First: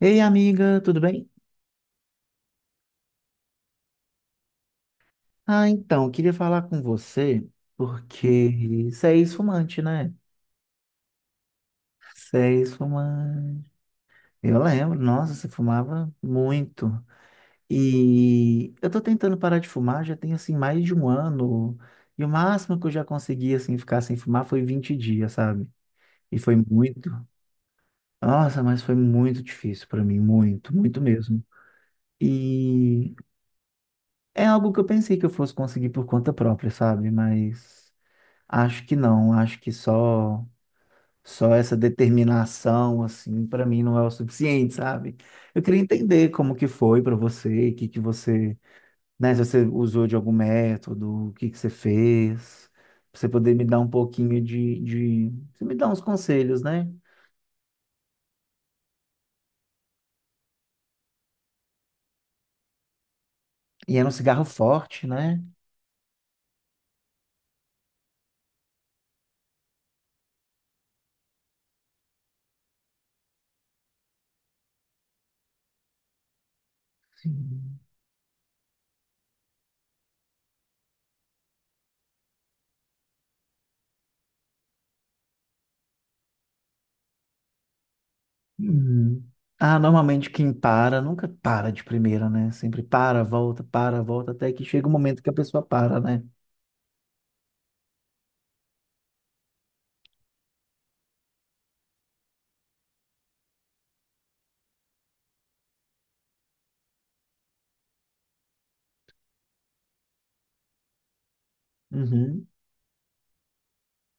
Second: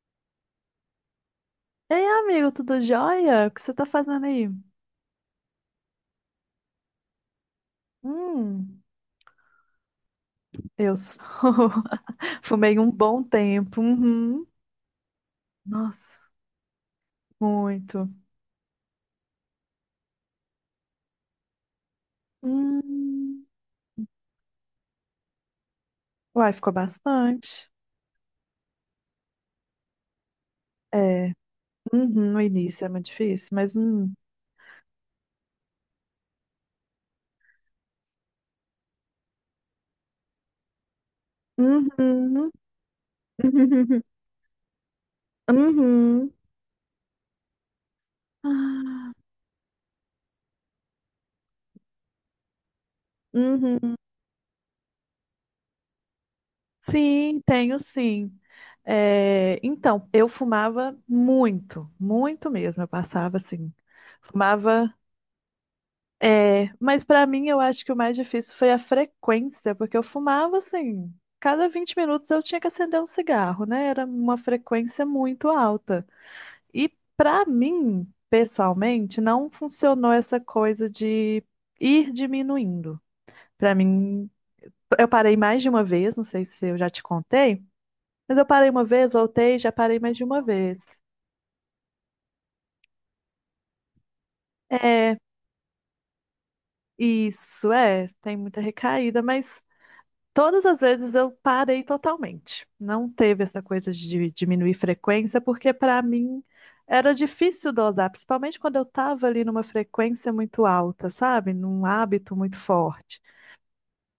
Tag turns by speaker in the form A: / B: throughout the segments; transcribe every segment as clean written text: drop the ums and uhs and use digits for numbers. A: Ei, amiga, tudo bem?
B: Ei, amigo, tudo jóia? O que você tá fazendo aí?
A: Ah, então, queria falar com você
B: Hum,
A: porque você é ex-fumante, né?
B: eu sou.
A: Você é
B: Fumei um bom
A: ex-fumante.
B: tempo. Uhum.
A: Eu lembro, nossa, você fumava
B: Nossa,
A: muito.
B: muito.
A: E eu tô tentando parar de fumar, já tem assim mais de um ano. E o máximo que eu já
B: Hum.
A: consegui assim ficar sem fumar foi 20 dias, sabe? E
B: Uai,
A: foi
B: ficou
A: muito.
B: bastante.
A: Nossa, mas foi muito difícil pra mim, muito, muito
B: É,
A: mesmo.
B: uhum, no início é muito
A: E
B: difícil.
A: é algo que eu pensei que eu fosse conseguir por conta própria, sabe? Mas acho que não, acho que só essa
B: Uhum.
A: determinação assim para mim não é o suficiente, sabe? Eu queria entender
B: Uhum.
A: como que foi para você, o que que você,
B: Ah,
A: né, se você usou de algum método, o que que você fez, pra você poder me dar um
B: Uhum.
A: pouquinho de você me dar uns conselhos, né?
B: Sim, tenho sim. É, então, eu fumava muito, muito mesmo. Eu passava assim,
A: E era um cigarro
B: fumava.
A: forte, né?
B: É, mas pra mim eu acho que o mais difícil foi a frequência, porque eu fumava assim, cada 20 minutos eu tinha que acender um cigarro, né? Era uma frequência muito alta. E pra
A: Sim.
B: mim, pessoalmente, não funcionou essa coisa de ir diminuindo. Pra mim, eu parei mais de uma vez, não sei se eu já te contei, mas eu parei uma vez,
A: Uhum.
B: voltei, já
A: Ah,
B: parei mais de
A: normalmente
B: uma
A: quem para
B: vez.
A: nunca para de primeira, né? Sempre para, volta até que chega o
B: É,
A: momento que a pessoa para, né?
B: isso, é, tem muita recaída, mas todas as vezes eu parei totalmente. Não teve essa coisa de diminuir frequência, porque para mim era difícil dosar, principalmente quando eu estava ali numa frequência muito alta, sabe? Num hábito
A: Uhum.
B: muito forte.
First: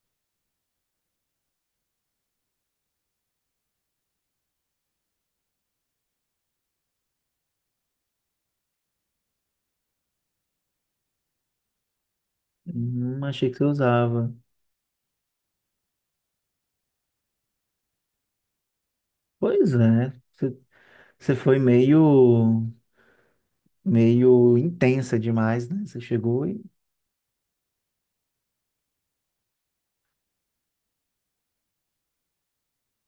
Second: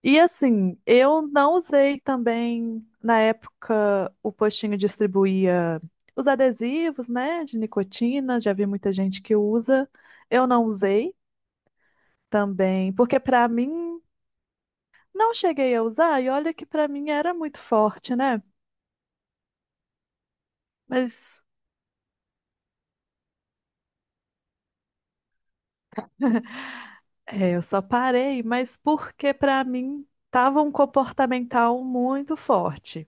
B: E assim, eu não usei também, na época, o postinho distribuía os adesivos, né, de nicotina, já vi muita gente que usa. Eu não usei também, porque para
A: Achei que você
B: mim
A: usava.
B: não cheguei a usar, e olha que para mim era muito forte, né?
A: Pois é, você
B: Mas
A: foi meio intensa demais, né? Você chegou e
B: é, eu só parei, mas porque para mim tava um comportamental muito forte.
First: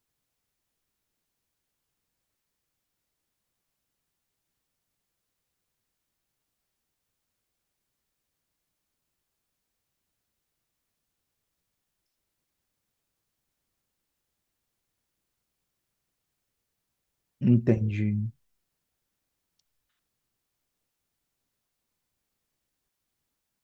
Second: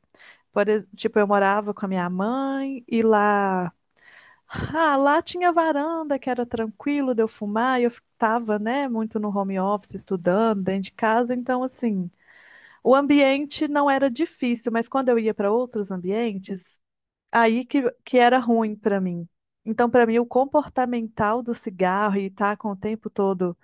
B: Por, tipo, eu morava com a minha mãe e lá, lá tinha varanda que era tranquilo de eu fumar, e eu estava, né, muito no home office estudando dentro de casa, então assim, o ambiente não era difícil, mas quando eu ia para outros ambientes, aí que
A: entendi.
B: era ruim para mim. Então, para mim, o comportamental do cigarro e estar com o tempo todo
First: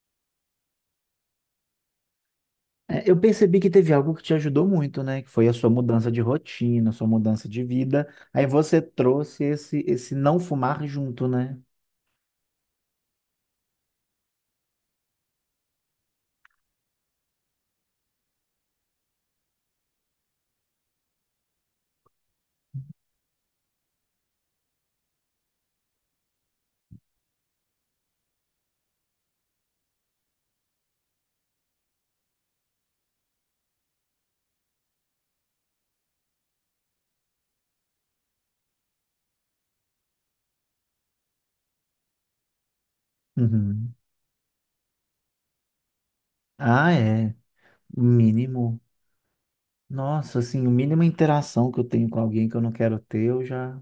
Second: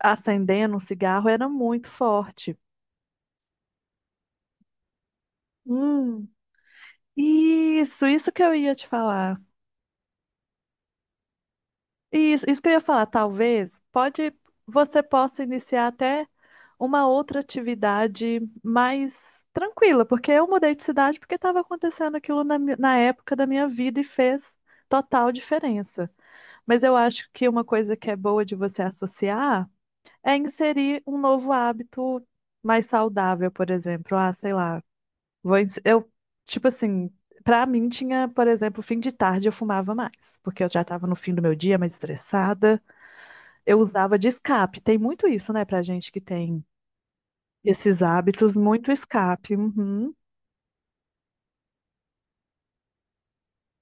B: acendendo um cigarro era muito forte.
A: É, eu percebi que teve algo que te ajudou muito, né? Que foi a sua mudança de
B: Hum,
A: rotina, a sua mudança de
B: Isso,
A: vida.
B: isso que
A: Aí
B: eu ia
A: você
B: te falar.
A: trouxe esse, esse não fumar junto, né?
B: Isso que eu ia falar, talvez você possa iniciar até uma outra atividade mais tranquila, porque eu mudei de cidade porque estava acontecendo aquilo na, na época da minha vida e fez total diferença. Mas eu acho que uma coisa que é boa de você associar é inserir um novo hábito mais saudável, por exemplo. Ah, sei lá. Vou, ens- eu, tipo assim, pra mim tinha, por exemplo, fim de tarde eu fumava mais, porque eu já tava no fim do meu dia, mais estressada. Eu
A: Uhum.
B: usava de escape. Tem muito isso, né, pra gente que tem
A: Ah, é. O
B: esses hábitos,
A: mínimo.
B: muito escape. Uhum.
A: Nossa, assim, o mínimo interação que eu tenho com alguém que eu não quero ter, eu já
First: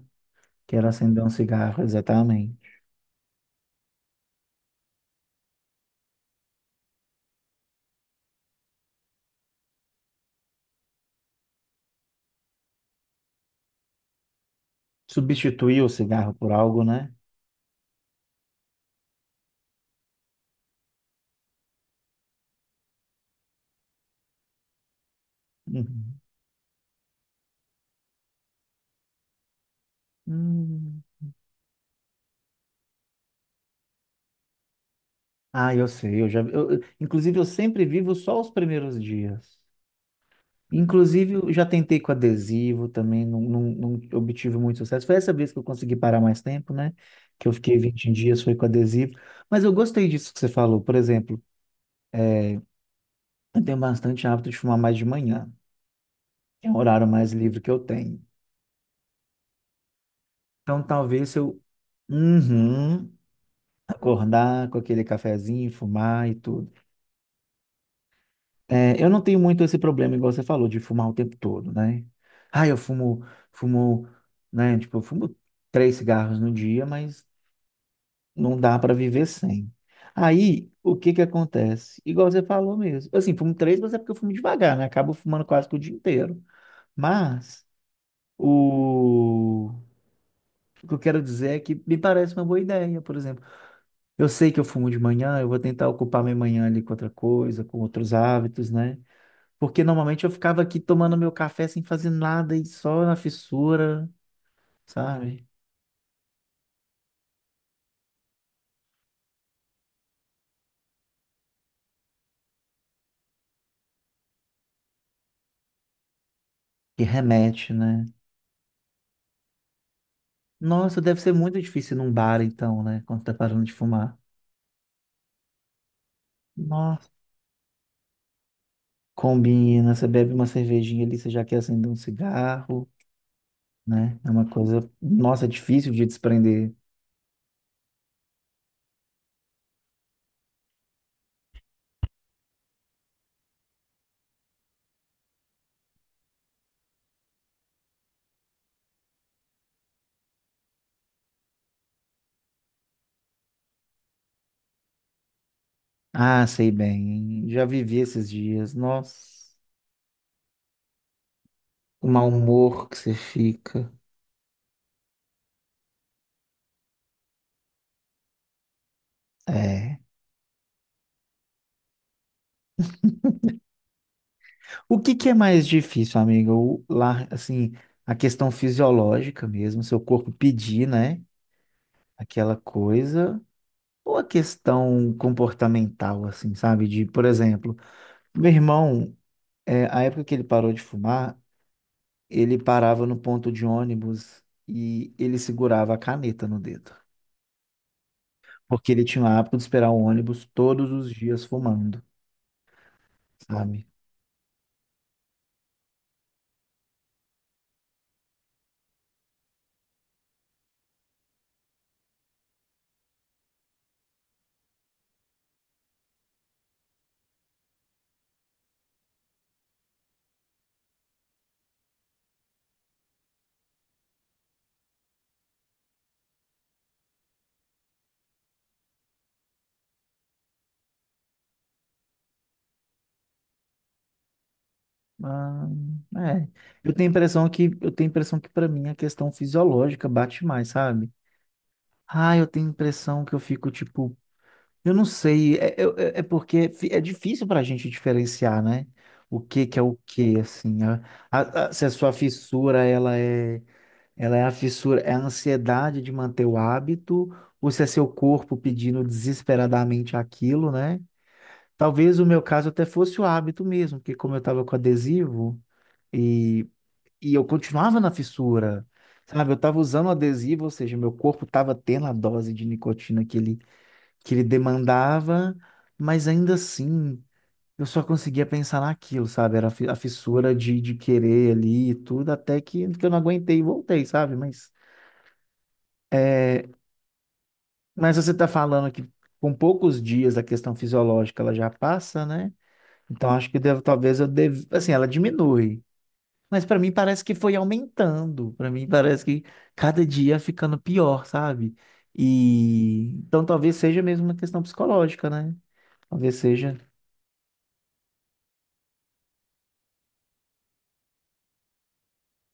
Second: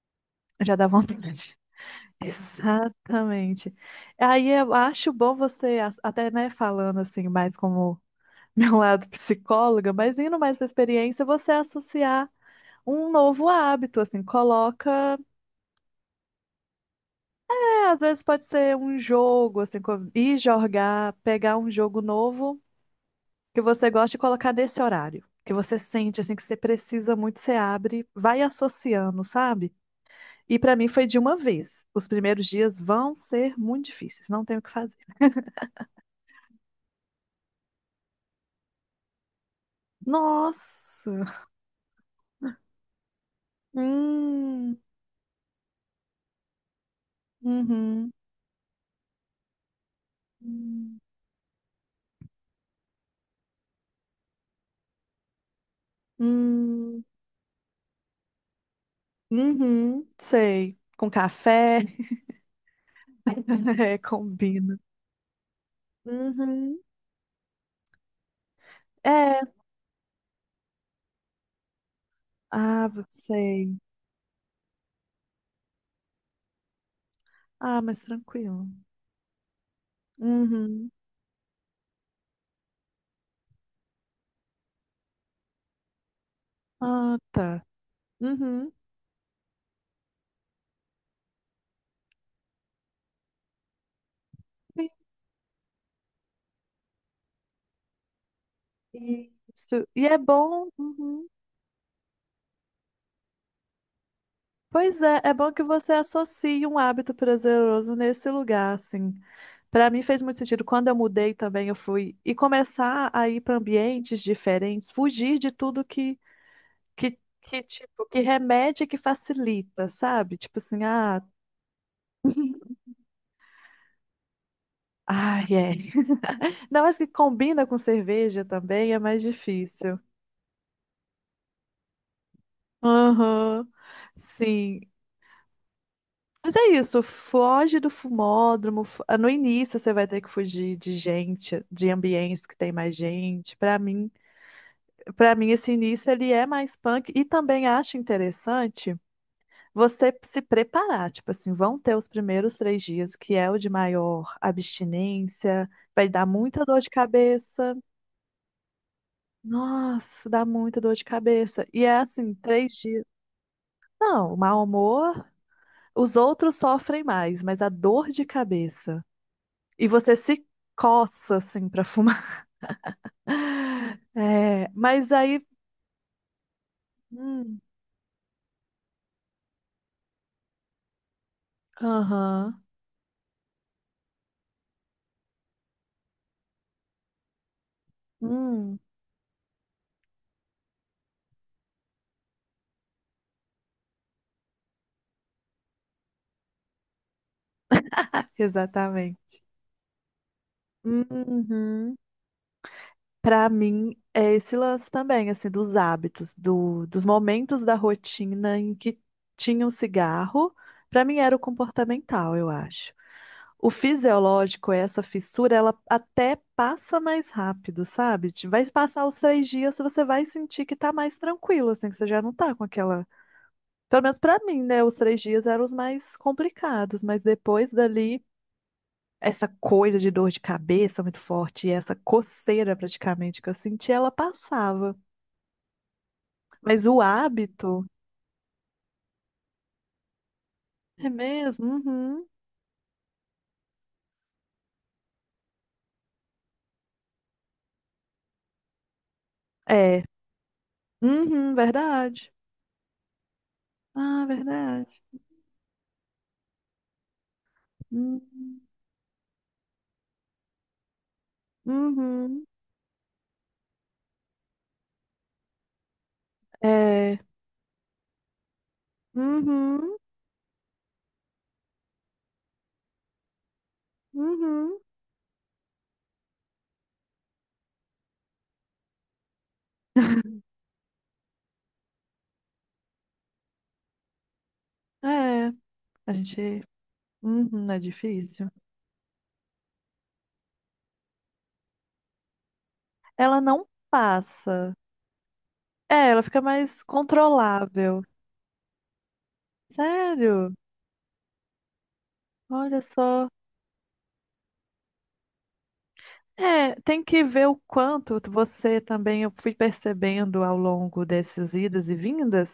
B: Já
A: quero
B: dá
A: acender um
B: vontade.
A: cigarro, exatamente.
B: Exatamente. Aí eu acho bom você, até, né, falando assim, mais como meu lado psicóloga, mas indo mais pra experiência, você associar um novo hábito, assim, coloca.
A: Substituir o cigarro por algo, né?
B: É, às vezes pode ser um jogo, assim, ir jogar, pegar um jogo novo que você gosta e colocar nesse horário. Que você
A: Uhum.
B: sente, assim, que você precisa muito, você abre, vai associando, sabe? E pra mim
A: Hum.
B: foi de uma vez. Os primeiros dias vão ser muito difíceis, não tem o que fazer.
A: Ah, eu sei, eu já, eu- inclusive eu sempre vivo só os primeiros dias.
B: Nossa!
A: Inclusive eu já tentei com adesivo também, não, não, não obtive
B: Hum,
A: muito sucesso. Foi essa vez que eu consegui parar mais tempo, né? Que eu fiquei 20
B: uhum,
A: dias, foi com adesivo. Mas eu gostei disso que você falou. Por
B: hum,
A: exemplo, eu tenho bastante hábito de fumar mais de manhã, que é o
B: hum,
A: horário mais livre que eu tenho.
B: uhum, sei.
A: Então
B: Com
A: talvez eu,
B: café,
A: uhum,
B: é,
A: acordar
B: combina.
A: com aquele cafezinho, fumar e tudo.
B: Uhum,
A: É, eu não tenho
B: é.
A: muito esse problema, igual você falou, de fumar o tempo todo, né? Ah, eu
B: Ah,
A: fumo,
B: sei.
A: fumo, né? Tipo, eu fumo 3 cigarros no dia, mas
B: Ah, mas
A: não
B: tranquilo.
A: dá para viver sem. Aí,
B: Uhum.
A: o que que acontece? Igual você falou mesmo. Assim, fumo três, mas é porque eu fumo devagar, né? Acabo fumando quase que o dia inteiro.
B: Ah, tá.
A: Mas,
B: Uhum.
A: o... o que eu quero dizer é que me parece uma boa ideia, por exemplo. Eu sei que eu fumo de manhã, eu vou tentar ocupar minha manhã ali com outra coisa, com outros hábitos, né?
B: Sim.
A: Porque
B: Isso. E é
A: normalmente eu ficava
B: bom.
A: aqui tomando
B: Uhum.
A: meu café sem fazer nada e só na fissura,
B: Pois é, é
A: sabe?
B: bom que você associe um hábito prazeroso nesse lugar, assim. Para mim fez muito sentido. Quando eu mudei também, eu fui e começar a ir para ambientes diferentes, fugir de tudo que,
A: Que remete, né?
B: tipo, que remete e que facilita, sabe? Tipo assim,
A: Nossa, deve
B: ah,
A: ser muito difícil ir num bar então, né? Quando tá parando de fumar.
B: ai, é. Não, mas que
A: Nossa,
B: combina com cerveja também é mais
A: combina,
B: difícil.
A: você bebe uma cervejinha ali, você já quer acender um cigarro,
B: Aham,
A: né? É uma
B: sim.
A: coisa, nossa, difícil de
B: Mas é
A: desprender.
B: isso, foge do fumódromo. No início você vai ter que fugir de gente, de ambientes que tem mais gente. Para mim esse início ele é mais punk e também acho interessante você se preparar, tipo assim, vão ter os primeiros 3 dias que é o de maior abstinência, vai dar
A: Ah,
B: muita
A: sei
B: dor de
A: bem, já
B: cabeça.
A: vivi esses dias. Nossa,
B: Nossa, dá muita dor de cabeça. E é
A: o mau
B: assim, três
A: humor que
B: dias.
A: você fica.
B: Não, o mau humor, os outros sofrem mais, mas a dor de cabeça. E
A: É.
B: você se coça, assim, pra fumar. É,
A: O
B: mas
A: que que é
B: aí.
A: mais difícil, amiga? O, lá,
B: Hum,
A: assim, a questão fisiológica mesmo, seu corpo pedir, né? Aquela
B: aham.
A: coisa. Ou a questão comportamental, assim, sabe? De, por exemplo, meu
B: hum,
A: irmão, a época que ele parou de fumar, ele parava no ponto de ônibus e ele segurava a caneta no dedo. Porque ele tinha o
B: exatamente.
A: hábito de esperar o ônibus todos os dias
B: Uhum.
A: fumando,
B: Pra
A: sabe?
B: mim, é esse lance também, assim, dos hábitos, dos momentos da rotina em que tinha um cigarro. Para mim, era o comportamental, eu acho. O fisiológico, essa fissura, ela até passa mais rápido, sabe? Vai passar os 3 dias, você vai sentir que tá mais tranquilo, assim, que você já não tá com aquela. Pelo menos pra mim, né? Os três dias eram os mais complicados, mas depois dali, essa coisa de dor de cabeça muito forte, e essa coceira praticamente que eu senti, ela passava.
A: Ah, é.
B: Mas
A: Eu
B: o
A: tenho a impressão que
B: hábito,
A: eu tenho a impressão que para mim a questão fisiológica bate mais,
B: é
A: sabe?
B: mesmo? Uhum.
A: Ah, eu tenho a impressão que eu fico tipo, eu não sei, é difícil pra gente diferenciar, né? O que que é o
B: É,
A: que, assim,
B: uhum,
A: se a sua
B: verdade.
A: fissura ela é,
B: Ah,
A: ela é a
B: verdade.
A: fissura, é a ansiedade de manter o hábito, ou se é seu corpo
B: Uhum,
A: pedindo desesperadamente aquilo, né? Talvez o meu
B: uhum,
A: caso até fosse o hábito mesmo, porque como eu tava com adesivo e
B: é,
A: e eu continuava na fissura, sabe? Eu estava
B: uhum,
A: usando o adesivo, ou seja, meu corpo estava tendo a dose de nicotina que ele
B: uhum.
A: demandava, mas ainda assim, eu só conseguia pensar naquilo, sabe? Era a fissura de querer ali e tudo, até que eu não aguentei e voltei, sabe? Mas,
B: É, a gente. Uhum, é
A: mas você está
B: difícil.
A: falando que com poucos dias a questão fisiológica ela já passa, né? Então
B: Ela
A: acho que
B: não
A: devo, talvez eu deva,
B: passa.
A: assim, ela diminui.
B: É, ela fica
A: Mas pra
B: mais
A: mim parece que foi
B: controlável.
A: aumentando. Pra mim parece que cada dia
B: Sério?
A: ficando pior, sabe?
B: Olha
A: E
B: só.
A: então talvez seja mesmo uma questão psicológica, né? Talvez
B: É,
A: seja.
B: tem que ver o quanto você também, eu fui percebendo ao longo dessas idas e vindas,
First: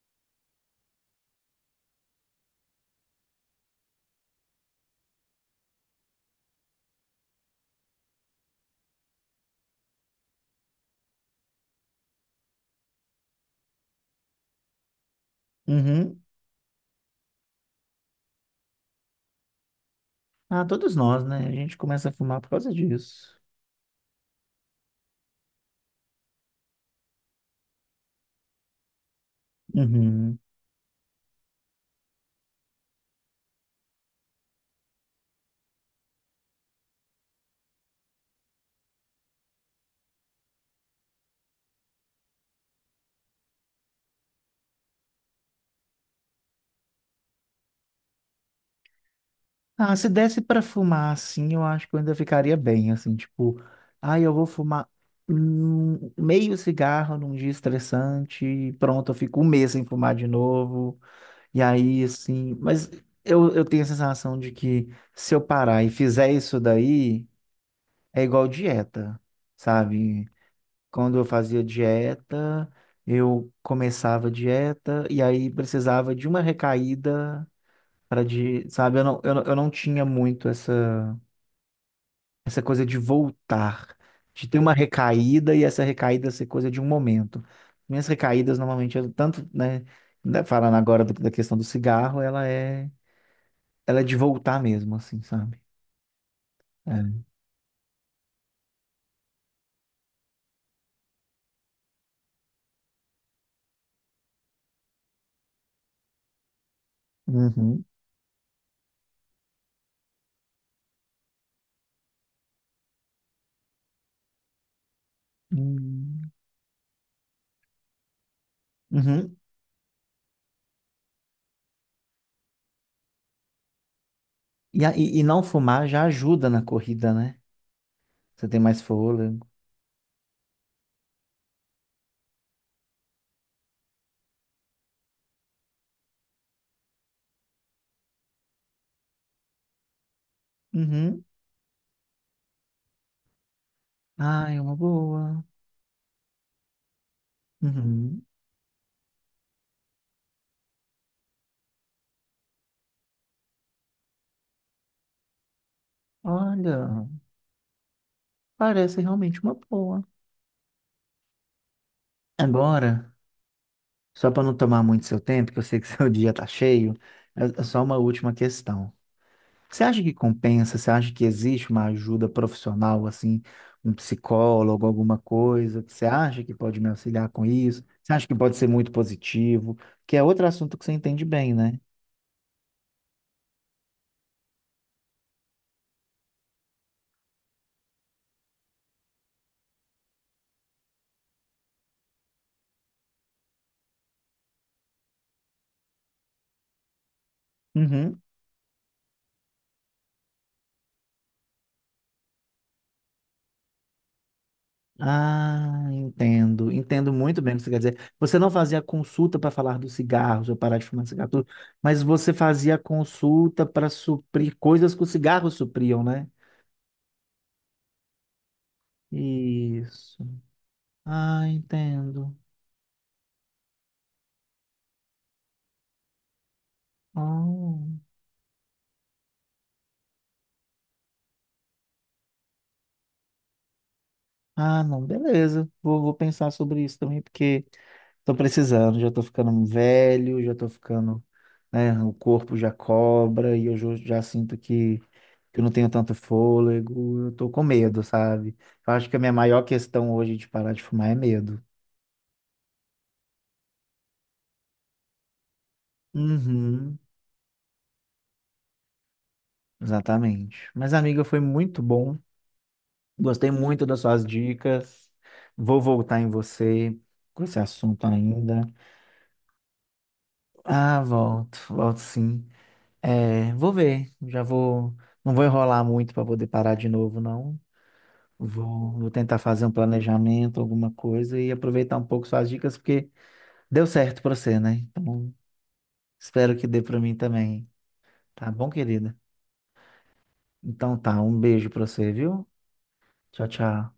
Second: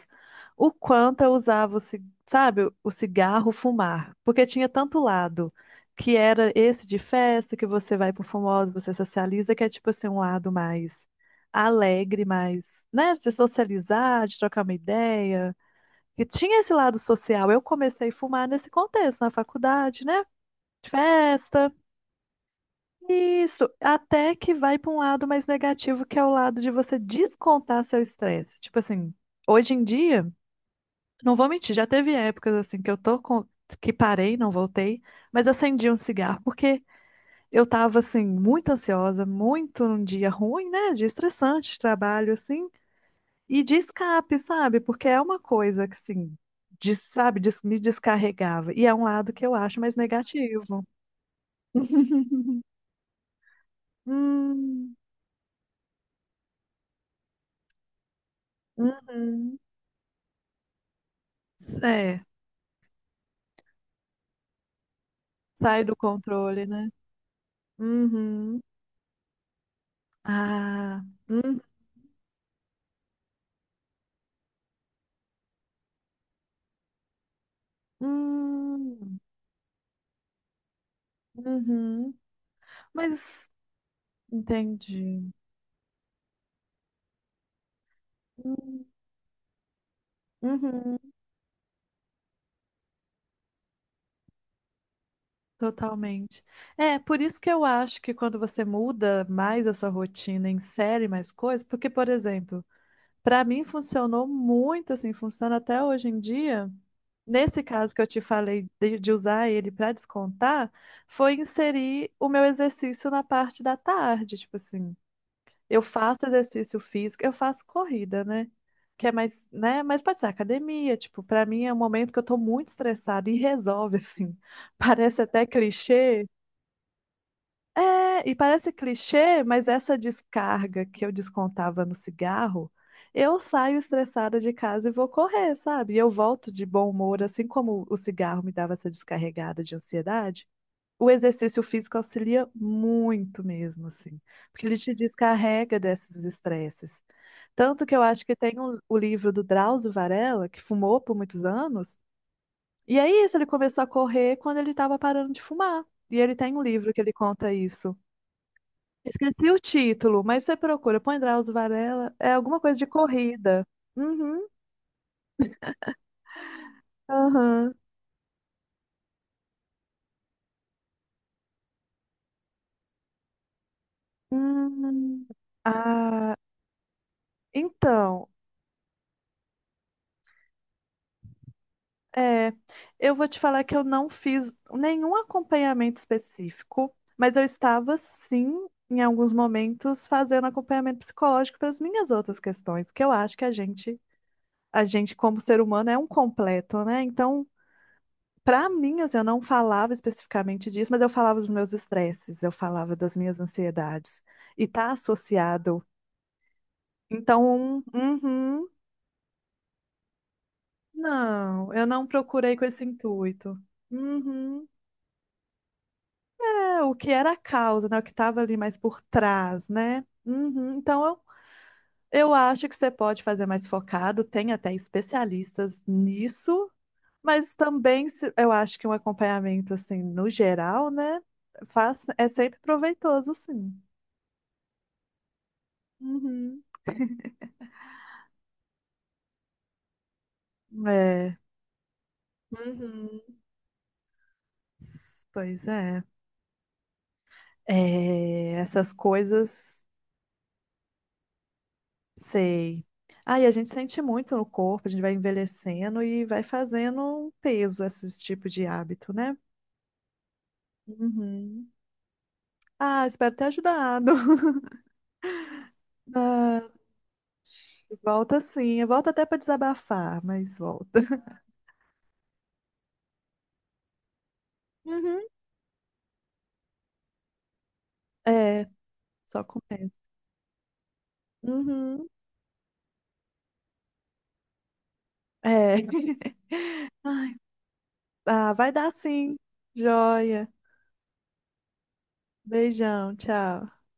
B: o quanto eu usava, sabe, o cigarro fumar. Porque tinha tanto lado, que era esse de festa, que você vai pro famoso, você socializa, que é tipo assim, um lado mais alegre, mais, né, de socializar, de trocar uma ideia.
A: Uhum.
B: E tinha esse lado social. Eu comecei a fumar nesse contexto, na faculdade, né?
A: Ah, todos nós, né? A
B: Festa.
A: gente começa a fumar por causa disso.
B: Isso, até que vai para um lado mais negativo, que é o lado de você descontar seu estresse. Tipo assim, hoje em dia,
A: Uhum.
B: não vou mentir, já teve épocas assim que eu tô com que parei, não voltei, mas acendi um cigarro porque eu tava assim muito ansiosa, muito num dia ruim, né, de estressante, de trabalho assim, e de escape, sabe? Porque é uma coisa que assim, sabe, me descarregava. E é um lado que eu acho
A: Ah,
B: mais
A: se desse pra
B: negativo.
A: fumar assim, eu acho que eu ainda ficaria bem, assim, tipo, ah, eu vou fumar
B: Hum,
A: meio cigarro num dia estressante, e pronto, eu fico um
B: uhum.
A: mês sem fumar de novo. E aí,
B: É,
A: assim, mas eu tenho a sensação de que se eu parar
B: sai
A: e
B: do
A: fizer isso
B: controle, né?
A: daí, é igual
B: Uhum.
A: dieta, sabe?
B: Ah,
A: Quando eu
B: hum,
A: fazia dieta, eu começava a dieta e aí precisava de uma recaída para de, sabe? Eu
B: hum,
A: não, eu, não- eu não tinha muito essa,
B: uhum.
A: essa coisa de
B: Mas
A: voltar, de ter uma
B: entendi.
A: recaída e essa recaída ser coisa de um momento. Minhas recaídas
B: Hum,
A: normalmente, tanto, né, ainda falando agora
B: Uhum.
A: da questão do cigarro, ela é de voltar mesmo, assim, sabe?
B: Totalmente. É, por
A: É.
B: isso que eu acho que quando você muda mais essa rotina, insere mais coisas, porque, por exemplo, para mim funcionou muito assim, funciona até hoje em dia. Nesse
A: Uhum.
B: caso que eu te falei de usar ele para descontar, foi inserir o meu exercício na parte da tarde, tipo assim. Eu faço
A: Hum.
B: exercício físico, eu faço corrida, né? Que é
A: Uhum.
B: mais, né? Mas pode ser academia, tipo, pra mim é um momento que eu tô muito estressada e resolve, assim.
A: E, a- e,
B: Parece
A: e não
B: até
A: fumar já
B: clichê.
A: ajuda na corrida, né?
B: É, e
A: Você tem
B: parece
A: mais
B: clichê,
A: fôlego.
B: mas essa descarga que eu descontava no cigarro, eu saio estressada de casa e vou correr, sabe? E eu volto de bom humor, assim como o cigarro me dava essa descarregada de ansiedade. O
A: Uhum.
B: exercício físico auxilia muito mesmo, assim,
A: Ah, é
B: porque
A: uma
B: ele te
A: boa.
B: descarrega desses estresses. Tanto que eu acho
A: Uhum.
B: que tem o livro do Drauzio Varela, que fumou por muitos anos, e é isso, ele começou a correr quando ele estava parando de fumar. E ele tem um livro que
A: Olha,
B: ele conta isso.
A: parece realmente
B: Esqueci
A: uma
B: o
A: boa.
B: título, mas você procura, põe Drauzio Varela, é alguma coisa de
A: Agora,
B: corrida.
A: só para
B: Uhum,
A: não tomar muito seu tempo, que eu sei que seu dia tá cheio, é
B: aham.
A: só uma última questão. Você acha que compensa? Você acha que existe uma ajuda profissional, assim, um psicólogo, alguma
B: Hum,
A: coisa que você
B: ah,
A: acha que pode me auxiliar com isso? Você acha
B: então.
A: que pode ser muito positivo? Que é outro assunto que você entende bem, né?
B: É, eu vou te falar que eu não fiz nenhum acompanhamento específico, mas eu estava sim, em alguns momentos, fazendo acompanhamento psicológico para as minhas outras questões, que eu acho que a gente como ser humano é um completo, né? Então,
A: Uhum.
B: para mim, assim, eu não falava especificamente disso, mas eu falava dos meus estresses, eu falava das minhas ansiedades, e tá associado.
A: Ah, entendo. Entendo muito bem o que você quer
B: Então,
A: dizer. Você não
B: uhum,
A: fazia consulta para falar dos cigarros ou parar de fumar cigarro, tudo,
B: não, eu
A: mas
B: não
A: você
B: procurei com
A: fazia
B: esse intuito.
A: consulta para suprir
B: Uhum.
A: coisas que os cigarros supriam, né?
B: É, o que era a causa, né? O que estava ali mais por trás, né?
A: Isso.
B: Uhum. Então,
A: Ah,
B: eu
A: entendo.
B: acho que você pode fazer mais focado, tem até especialistas nisso, mas
A: Oh.
B: também eu acho que um acompanhamento, assim, no geral, né? Faz, é sempre proveitoso, sim.
A: Ah, não, beleza. Vou pensar
B: Uhum.
A: sobre isso também, porque tô precisando, já tô ficando velho, já tô ficando,
B: É,
A: né, o corpo já
B: uhum.
A: cobra e eu já sinto que eu
B: Pois
A: não tenho
B: é.
A: tanto fôlego, eu tô com medo,
B: É,
A: sabe?
B: essas
A: Eu acho que a minha maior
B: coisas.
A: questão hoje de parar de fumar é medo.
B: Sei. Ah, e a gente sente muito no corpo, a gente vai envelhecendo e vai
A: Uhum,
B: fazendo um peso esses tipos de hábito, né?
A: exatamente. Mas, amiga, foi
B: Uhum.
A: muito bom.
B: Ah, espero ter
A: Gostei muito das
B: ajudado.
A: suas dicas. Vou voltar em
B: Ah,
A: você com esse assunto
B: volta
A: ainda.
B: sim, volta até para desabafar, mas volta.
A: Ah, volto, volto sim. É, vou ver. Já vou.
B: Uhum.
A: Não vou enrolar muito para poder parar de novo, não.
B: É,
A: Vou tentar
B: só
A: fazer um
B: começa.
A: planejamento, alguma coisa e aproveitar um
B: Uhum.
A: pouco suas dicas, porque deu certo para você, né? Então,
B: É.
A: espero que dê para mim também. Tá
B: Ah,
A: bom,
B: vai dar
A: querida?
B: sim. Joia.
A: Então tá, um beijo para você, viu?
B: Beijão,
A: Tchau,
B: tchau.
A: tchau.